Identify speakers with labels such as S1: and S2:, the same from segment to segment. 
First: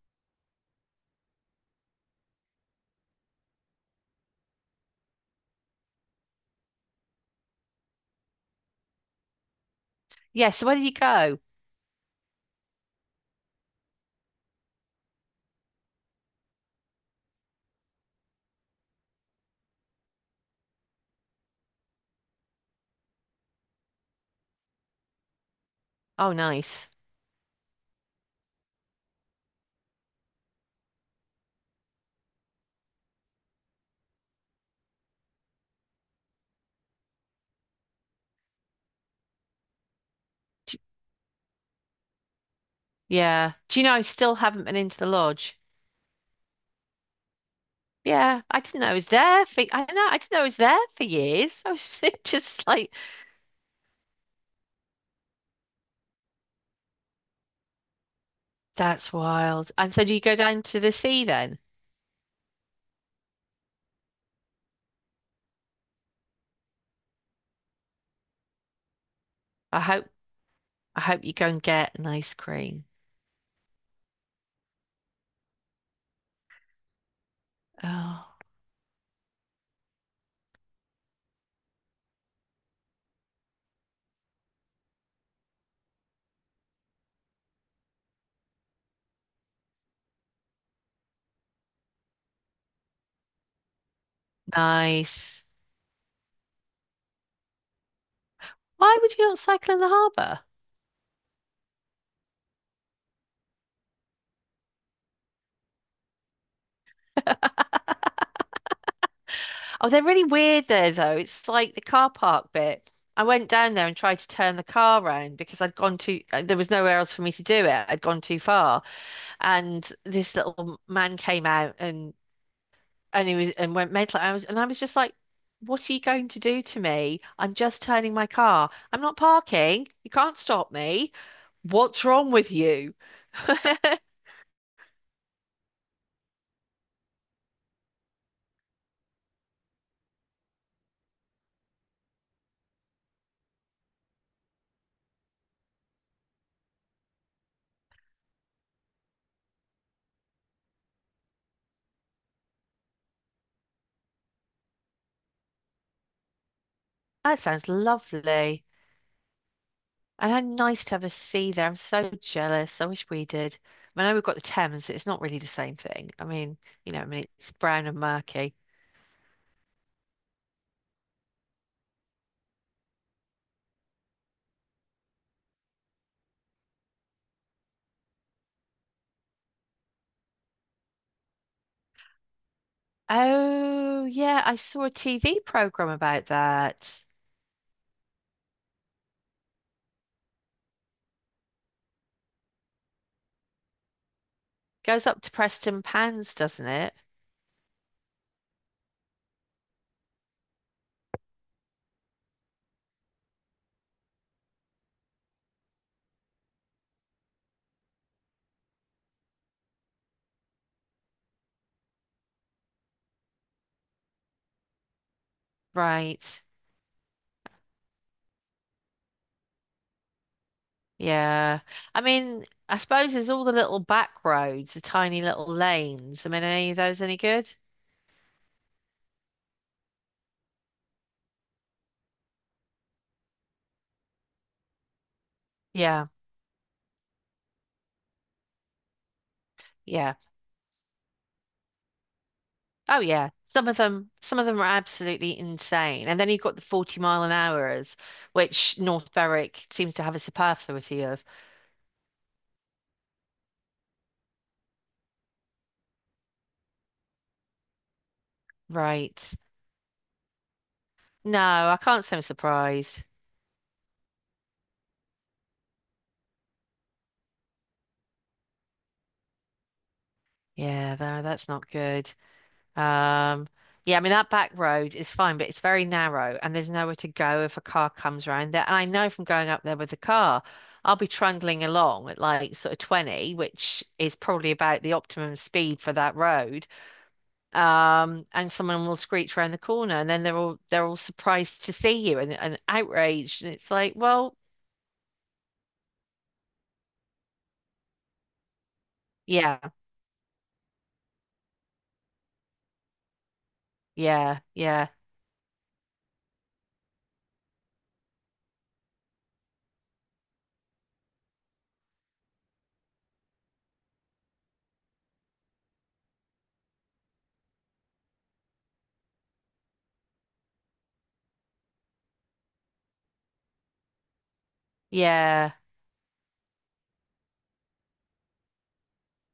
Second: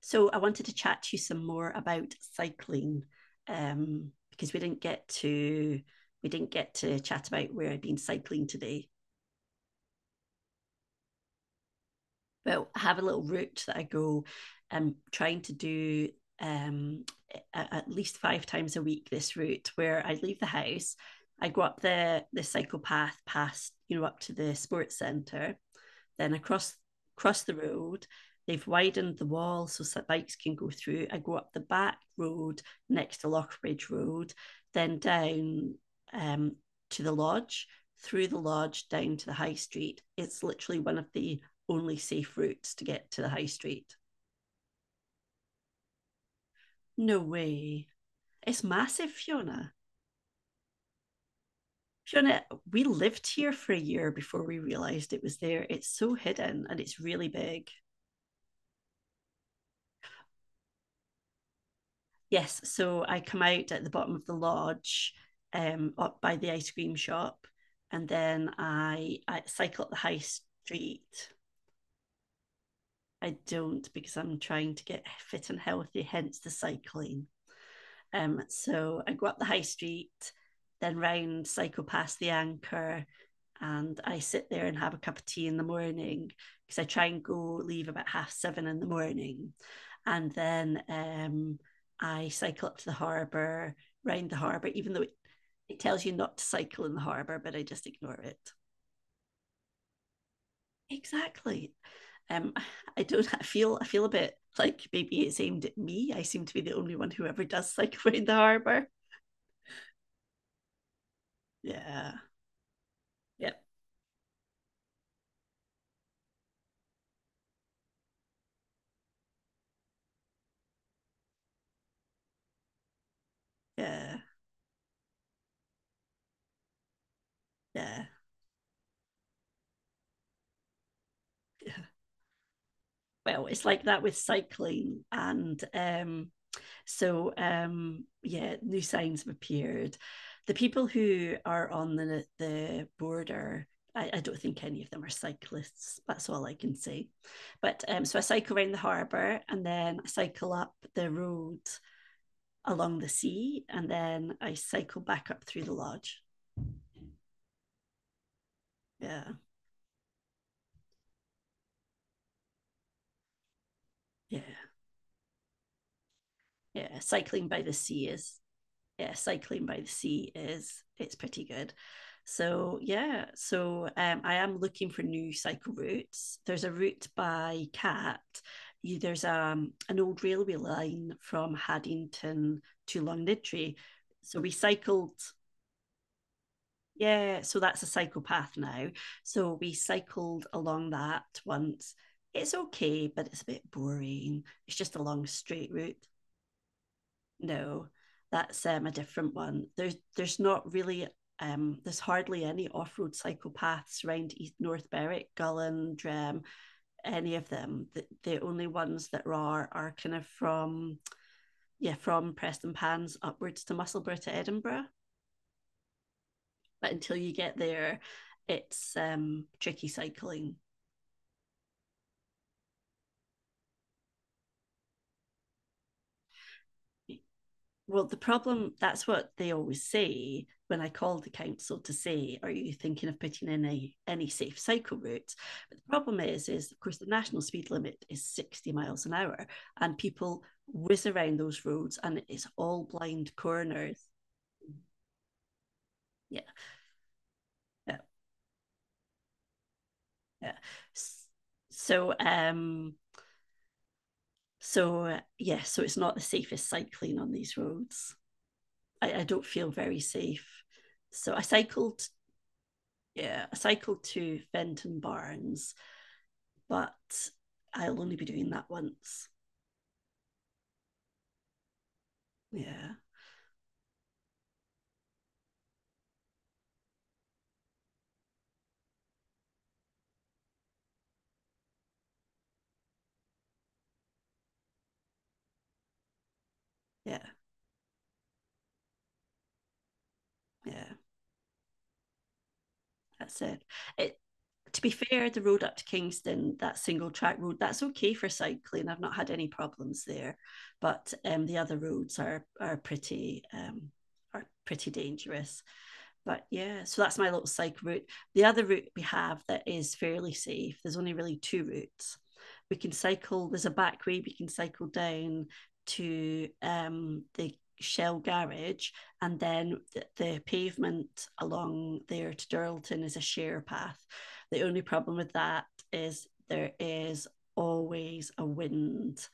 S1: So I wanted to chat to you some more about cycling because we didn't get to chat about where I've been cycling today.
S2: Yeah, so where did you go?
S1: But I have a little route that I go. I'm trying to do um, at least five times a week this route where I leave the house. I go up the cycle path past up to the sports centre.
S2: Oh,
S1: Then across
S2: nice.
S1: across the road, they've widened the wall so bikes can go through. I go up the back road next to Lockbridge Road, then down, um, to the lodge, through the lodge down to the high street. It's
S2: D
S1: literally one of the only safe routes to get to the high
S2: yeah. Do you know
S1: street.
S2: I still haven't been into the lodge?
S1: No way.
S2: Yeah, I
S1: It's
S2: didn't know it was
S1: massive,
S2: there for
S1: Fiona.
S2: I know I didn't know it was there for years. I was
S1: Fiona,
S2: just
S1: we
S2: like,
S1: lived here for a year before we realised it was there. It's so hidden and it's really big.
S2: that's wild. And so do you go down to the sea then?
S1: Yes, so I come out at the bottom of the lodge, up by the ice cream shop, and then I
S2: I
S1: cycle up the
S2: hope
S1: high
S2: I hope
S1: street.
S2: you go and get an ice cream.
S1: I don't because I'm trying to get fit and healthy, hence the cycling.
S2: Oh,
S1: So I go up the high street, then round, cycle past the anchor, and I sit there and have a cup of tea in the morning because I try and go leave about half seven in the morning. And then I cycle up to the harbour, round the harbour, even though
S2: nice.
S1: it tells you not to cycle in the harbour, but I just ignore it.
S2: Why would you not cycle in the harbour?
S1: Exactly. Um, I don't, I feel a bit like maybe it's aimed at me. I seem to be the only one who ever does cycle around the harbour.
S2: Oh, they're really weird there though. It's like the car
S1: Yeah,
S2: park bit. I went
S1: yeah,
S2: down there and tried to turn the car round because there was nowhere else for me to do it. I'd gone too far. And this little man came out and he was and went
S1: yeah,
S2: mental. I was just like, "What are you going to do to me? I'm just
S1: yeah,
S2: turning my car. I'm not parking. You can't stop me.
S1: yeah.
S2: What's wrong with you?"
S1: Well, it's like that with cycling and yeah, new signs have appeared. The people who are on the border, I don't think any of them are cyclists. That's all I can say. But so I cycle around the harbour and then I cycle up the road along the sea and then I cycle back up through the lodge.
S2: That sounds lovely.
S1: Yeah,
S2: And how nice to have a sea there. I'm so jealous. I wish we did. I mean, I know we've got
S1: yeah,
S2: the Thames. It's not really the same thing. I mean,
S1: yeah.
S2: I mean,
S1: Cycling
S2: it's
S1: by the
S2: brown and
S1: sea is
S2: murky.
S1: Yeah, cycling by the sea is, it's pretty good. So yeah, so I am looking for new cycle routes. There's a route by Cat. There's an old railway line from Haddington to Longniddry.
S2: Oh,
S1: So
S2: yeah,
S1: we
S2: I saw a
S1: cycled.
S2: TV program about that.
S1: Yeah, so that's a cycle path now. So we cycled along that once. It's okay, but it's a bit boring. It's just a
S2: Goes up
S1: long
S2: to
S1: straight
S2: Preston
S1: route.
S2: Pans, doesn't it?
S1: No, that's a different one. There's not really, there's hardly any off-road psychopaths around East North Berwick, Gulland, any of them. The only ones that are kind of from, yeah, from Preston Pans upwards to Musselburgh to Edinburgh.
S2: Right.
S1: But until you get there, it's tricky cycling.
S2: Yeah. I mean, I suppose there's all the little back roads, the tiny little lanes. I mean, are any of those any good?
S1: Well, the problem, that's what they always say when I called the council to say, are you thinking of putting in a, any safe cycle route?" But the
S2: Yeah.
S1: problem is of course, the national speed limit is 60 miles an hour and
S2: Yeah.
S1: people whiz around those roads and it's all
S2: Oh yeah.
S1: blind corners.
S2: Some of them are absolutely insane. And then you've
S1: Yeah,
S2: got the 40-mile an hours,
S1: yeah,
S2: which North Berwick seems to have a
S1: yeah.
S2: superfluity of.
S1: So, um, yeah, so it's not the safest cycling on these roads. I,
S2: Right.
S1: I don't feel very safe. So
S2: No,
S1: I
S2: I
S1: cycled
S2: can't say I'm surprised.
S1: Yeah, I cycled to Fenton Barnes, but I'll only be doing that once.
S2: Yeah, no, that's not good.
S1: Yeah,
S2: Um, yeah, I mean that back road is fine, but it's very narrow and there's nowhere to go if a car comes around there. And I know from going up there with the car, I'll be trundling along at like sort of 20, which is probably about the optimum speed for that road.
S1: yeah,
S2: And someone will screech around the corner and then they're all they're
S1: yeah.
S2: all surprised to see you and,
S1: That's
S2: outraged. And
S1: it.
S2: it's like,
S1: It
S2: well,
S1: to be fair, the road up to Kingston, that single track road, that's okay for cycling. I've not had any
S2: yeah,
S1: problems there, but the other roads are pretty,
S2: yeah,
S1: are
S2: yeah,
S1: pretty dangerous. But yeah, so that's my little cycle route. The other route we have that is fairly safe, there's only really two routes. We can cycle, there's a back way we can cycle down to, the Shell garage, and then the pavement along there to Durlton is a share path. The only problem with
S2: yeah,
S1: that is there is always a wind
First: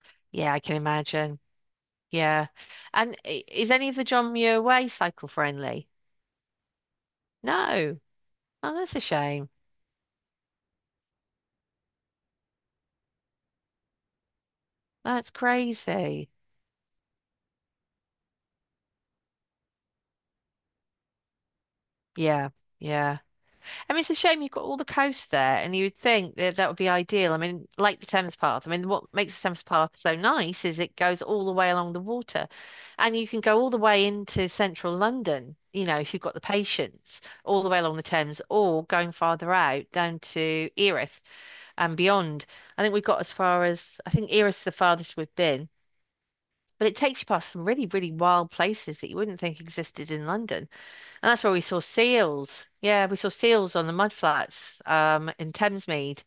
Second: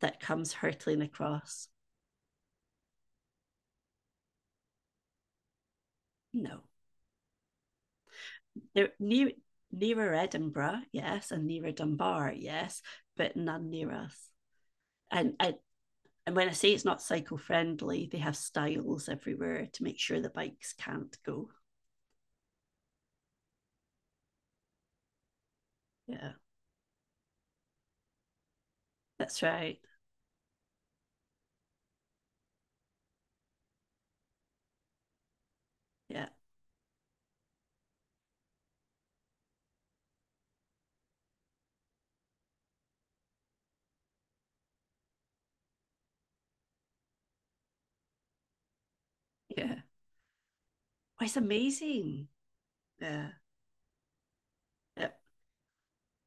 S1: that comes
S2: yeah, I can
S1: hurtling
S2: imagine.
S1: across.
S2: Yeah. And is any of the John Muir Way cycle friendly?
S1: No.
S2: No. Oh,
S1: There,
S2: that's a
S1: near,
S2: shame.
S1: nearer Edinburgh, yes, and nearer Dunbar, yes, but none near us.
S2: That's
S1: And
S2: crazy.
S1: and when I say it's not cycle friendly, they have stiles everywhere to make sure the bikes can't go.
S2: Yeah, yeah. I mean, it's a shame you've got all the coast there, and you would
S1: Yeah,
S2: think that that would be ideal. I mean, like the Thames Path. I mean, what makes
S1: that's
S2: the Thames
S1: right.
S2: Path so nice is it goes all the way along the water, and you can go all the way into central London, if you've
S1: Yeah,
S2: got the patience, all the way along the Thames, or going farther out down to Erith and beyond. I think we got as far as, I think Erith's the farthest we've been. But it takes you past some really, really wild places that you wouldn't think
S1: yeah.
S2: existed in London.
S1: Oh,
S2: And
S1: it's
S2: that's where we saw
S1: amazing.
S2: seals. Yeah, we saw
S1: Yeah,
S2: seals on the mudflats
S1: yeah.
S2: in Thamesmead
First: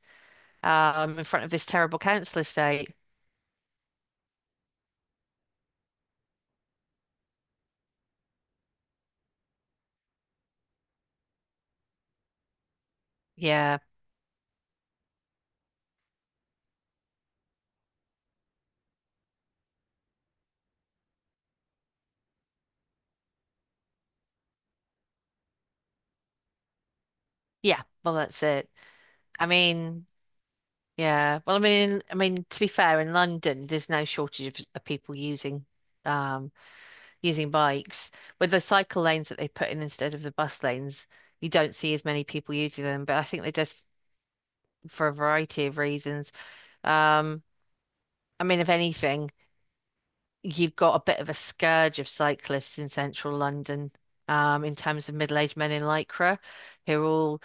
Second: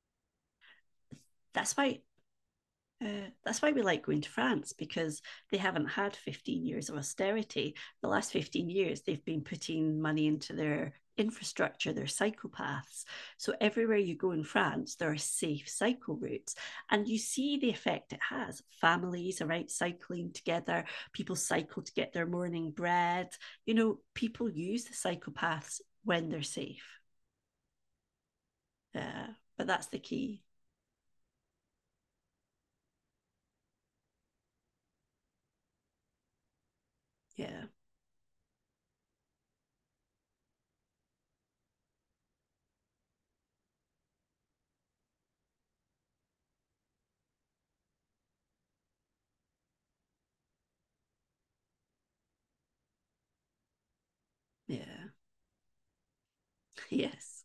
S2: in front of this
S1: That's
S2: terrible
S1: why
S2: council estate.
S1: That's why we like going to France because they haven't had 15 years of austerity. The last 15 years, they've been putting money into their infrastructure, their cycle paths. So
S2: Yeah,
S1: everywhere you go in France, there are safe cycle routes. And you see the effect it has. Families are out cycling together, people cycle to get their morning bread. You know, people use the cycle paths when they're safe.
S2: yeah, well, that's it.
S1: Yeah.
S2: I
S1: But that's the
S2: mean,
S1: key.
S2: yeah, well, I mean, to be fair, in London, there's no shortage of, people using um, using
S1: Yeah.
S2: bikes. With the cycle lanes that they put in instead of the bus lanes, you don't see as many people using them. But I think they just, for a variety of reasons, Um, I mean, if anything, you've got a bit of a scourge of cyclists in central London, in
S1: Yeah.
S2: terms of middle-aged men in lycra who all
S1: Yes.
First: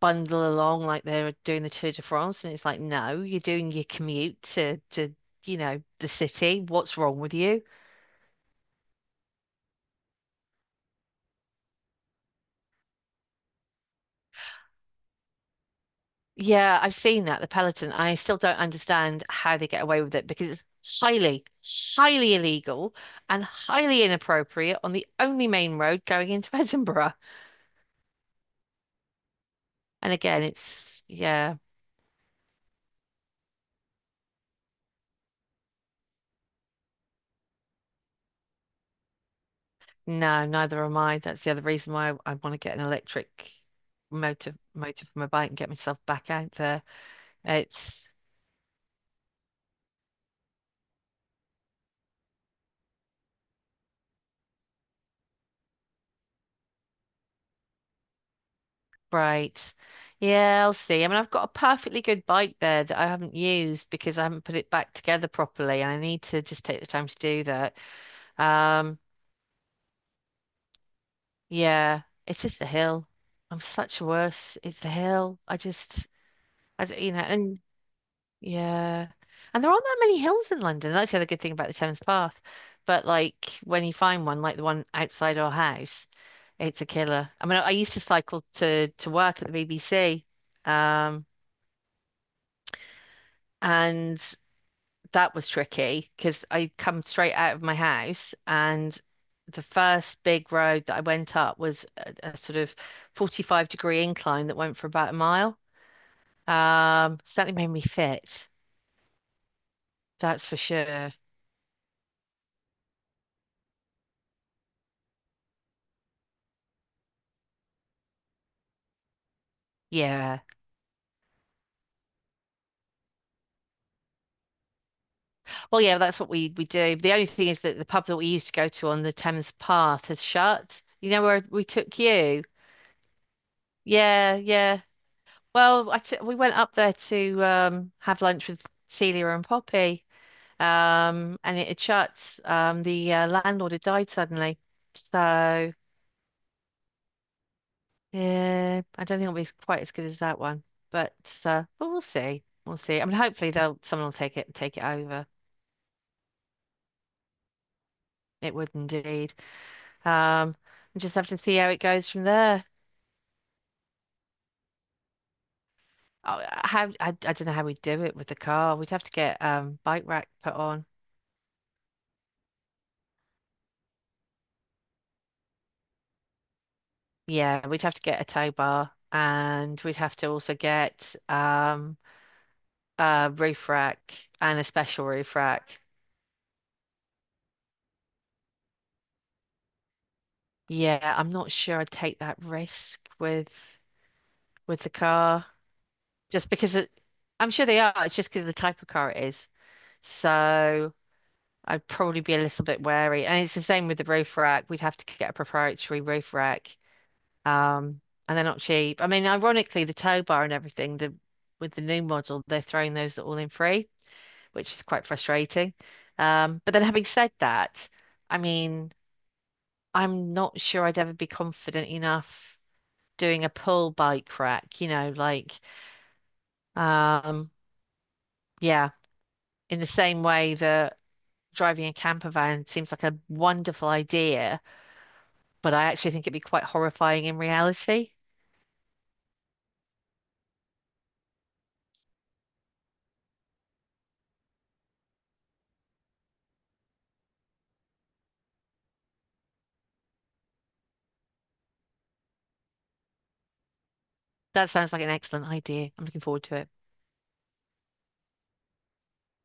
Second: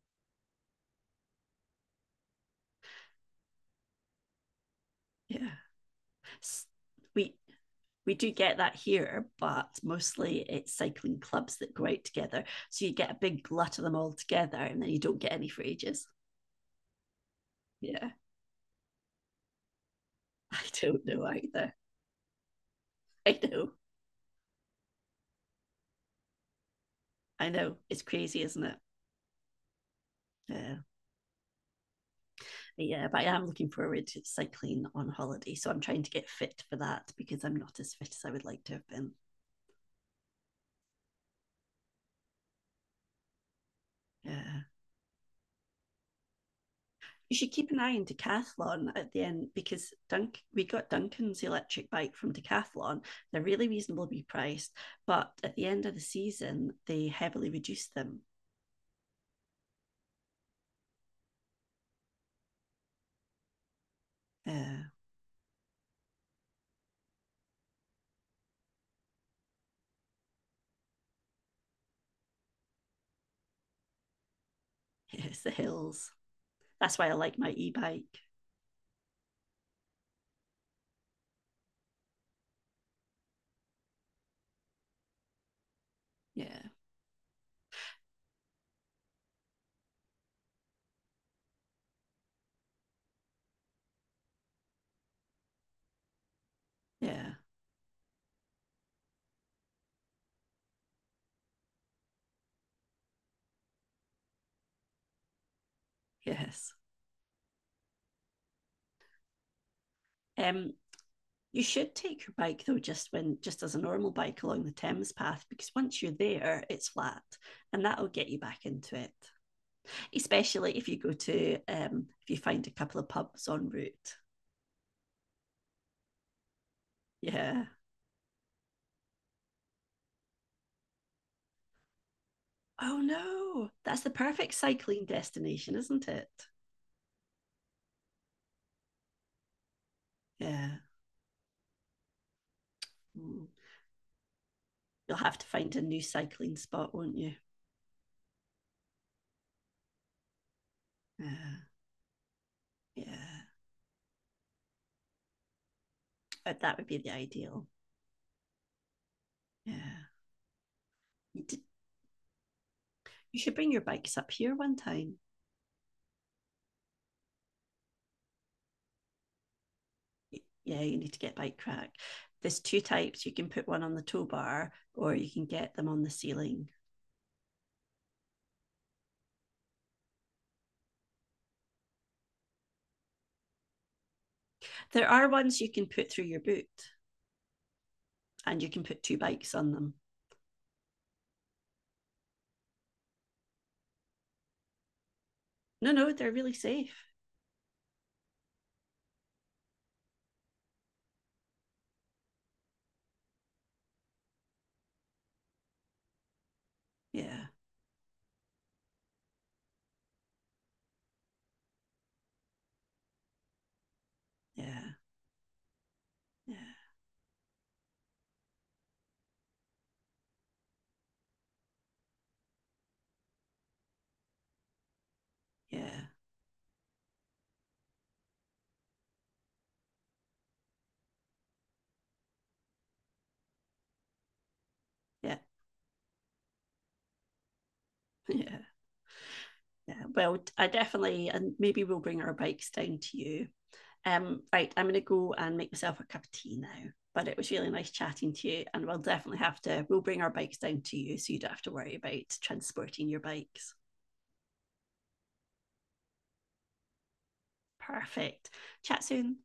S2: bundle along like they're doing the Tour de France, and it's like, no, you're doing your commute to
S1: Yeah.
S2: the city. What's wrong with
S1: we
S2: you?
S1: We do get that here, but mostly it's cycling clubs that go out together. So you get a big glut of them all together and then you don't get any for ages.
S2: Yeah, I've seen that, the Peloton.
S1: Yeah,
S2: I still don't understand how they get away with it because
S1: I
S2: it's
S1: don't know
S2: highly,
S1: either.
S2: highly illegal
S1: I
S2: and
S1: know,
S2: highly inappropriate on the only main road going into Edinburgh.
S1: I know. It's crazy, isn't it?
S2: And again,
S1: Yeah,
S2: it's yeah.
S1: yeah, but I am looking forward to cycling on holiday. So I'm trying to get fit for that because I'm not as fit as I would like to have been.
S2: No, neither am I. That's the other reason why I want to get an electric motor
S1: Yeah.
S2: motor for my bike and get myself back out there.
S1: You should keep an eye on
S2: It's
S1: Decathlon at the end because Dunk we got Duncan's electric bike from Decathlon. They're really reasonably priced, but at the end of the season they heavily reduced them.
S2: great. Yeah, I'll see. I mean, I've got a perfectly good bike there that I haven't used because I haven't put it
S1: Yeah,
S2: back together properly, and I need to just take the time to do that. Um, yeah, it's just the hill. I'm such a worse. It's the hill.
S1: yes, the
S2: I just,
S1: hills.
S2: I,
S1: That's
S2: d-
S1: why
S2: you
S1: I
S2: know,
S1: like my
S2: and
S1: e-bike.
S2: Yeah. And there aren't that many hills in London. That's the other good thing about the Thames Path. But like when you find one, like the one outside our house,
S1: Yeah,
S2: it's a killer. I mean, I used to cycle to work at the BBC. Um, and that was tricky because I'd come
S1: yeah,
S2: straight out of my house and the first big road that I went up was a sort of 45-degree incline that went for about a mile.
S1: yes.
S2: Certainly made me fit. That's for
S1: Um,
S2: sure.
S1: you should take your bike though, just as a normal bike along the Thames path, because once you're there, it's flat, and that'll get you back into it.
S2: Yeah.
S1: Especially if you go to, if you find a couple of pubs en route.
S2: Well, yeah, that's what we do. The only thing is
S1: Yeah.
S2: that the pub that we used to go to on the Thames Path has shut. You know where we took you?
S1: Oh no, that's the
S2: Yeah,
S1: perfect
S2: yeah.
S1: cycling destination,
S2: Well, I
S1: isn't
S2: t we
S1: it?
S2: went up there to have lunch with Celia and Poppy.
S1: Yeah.
S2: And it had shut. The
S1: Mm.
S2: landlord had died suddenly.
S1: You'll have to
S2: So,
S1: find a new cycling spot, won't you?
S2: yeah, I don't think it'll be quite as good as that one. But
S1: Yeah.
S2: but we'll see. We'll see. I mean
S1: Yeah.
S2: hopefully they'll someone will take it over.
S1: But that would be the ideal.
S2: It would indeed.
S1: Yeah.
S2: Um, we just have to
S1: You,
S2: see
S1: d-
S2: how it goes from there.
S1: you should bring your bikes up here one time.
S2: Oh, how I don't know how we would do it with the car. We'd have to get bike rack put
S1: Yeah,
S2: on.
S1: you need to get bike rack. There's two types. You can put one on the tow bar or you can get them on the ceiling.
S2: Yeah, we'd have to get a tow bar and we'd have to also get a roof rack and a
S1: There
S2: special
S1: are
S2: roof
S1: ones you
S2: rack.
S1: can put through your boot and you can put two bikes on them.
S2: Yeah, I'm not sure I'd take that risk with the car
S1: No, no, they're
S2: just
S1: really
S2: because it,
S1: safe.
S2: I'm sure they are. It's just because of the type of car it is. So I'd probably be a little bit wary. And it's the same with the roof rack. We'd have to get a proprietary roof rack.
S1: Yeah.
S2: Um, and they're not cheap. I mean, ironically, the tow bar and everything, the with the new model, they're throwing those all in free, which is
S1: Yeah.
S2: quite frustrating.
S1: Yeah.
S2: But then having said that, I mean, I'm not sure I'd ever be confident enough doing a pull bike rack, you know, like
S1: Yeah.
S2: um, yeah, in the same way that driving a camper van seems like a wonderful idea,
S1: Yeah.
S2: but I actually think it'd be quite horrifying in reality.
S1: Yeah, yeah. Well, I definitely, and maybe we'll bring our bikes down to you. Right, I'm going to go and make myself a cup of tea now. But it was really nice chatting to you, and we'll definitely have to. We'll bring our bikes down to you, so you don't have to worry about transporting your bikes.
S2: That sounds like an excellent idea. I'm looking forward to it.
S1: Perfect. Chat soon.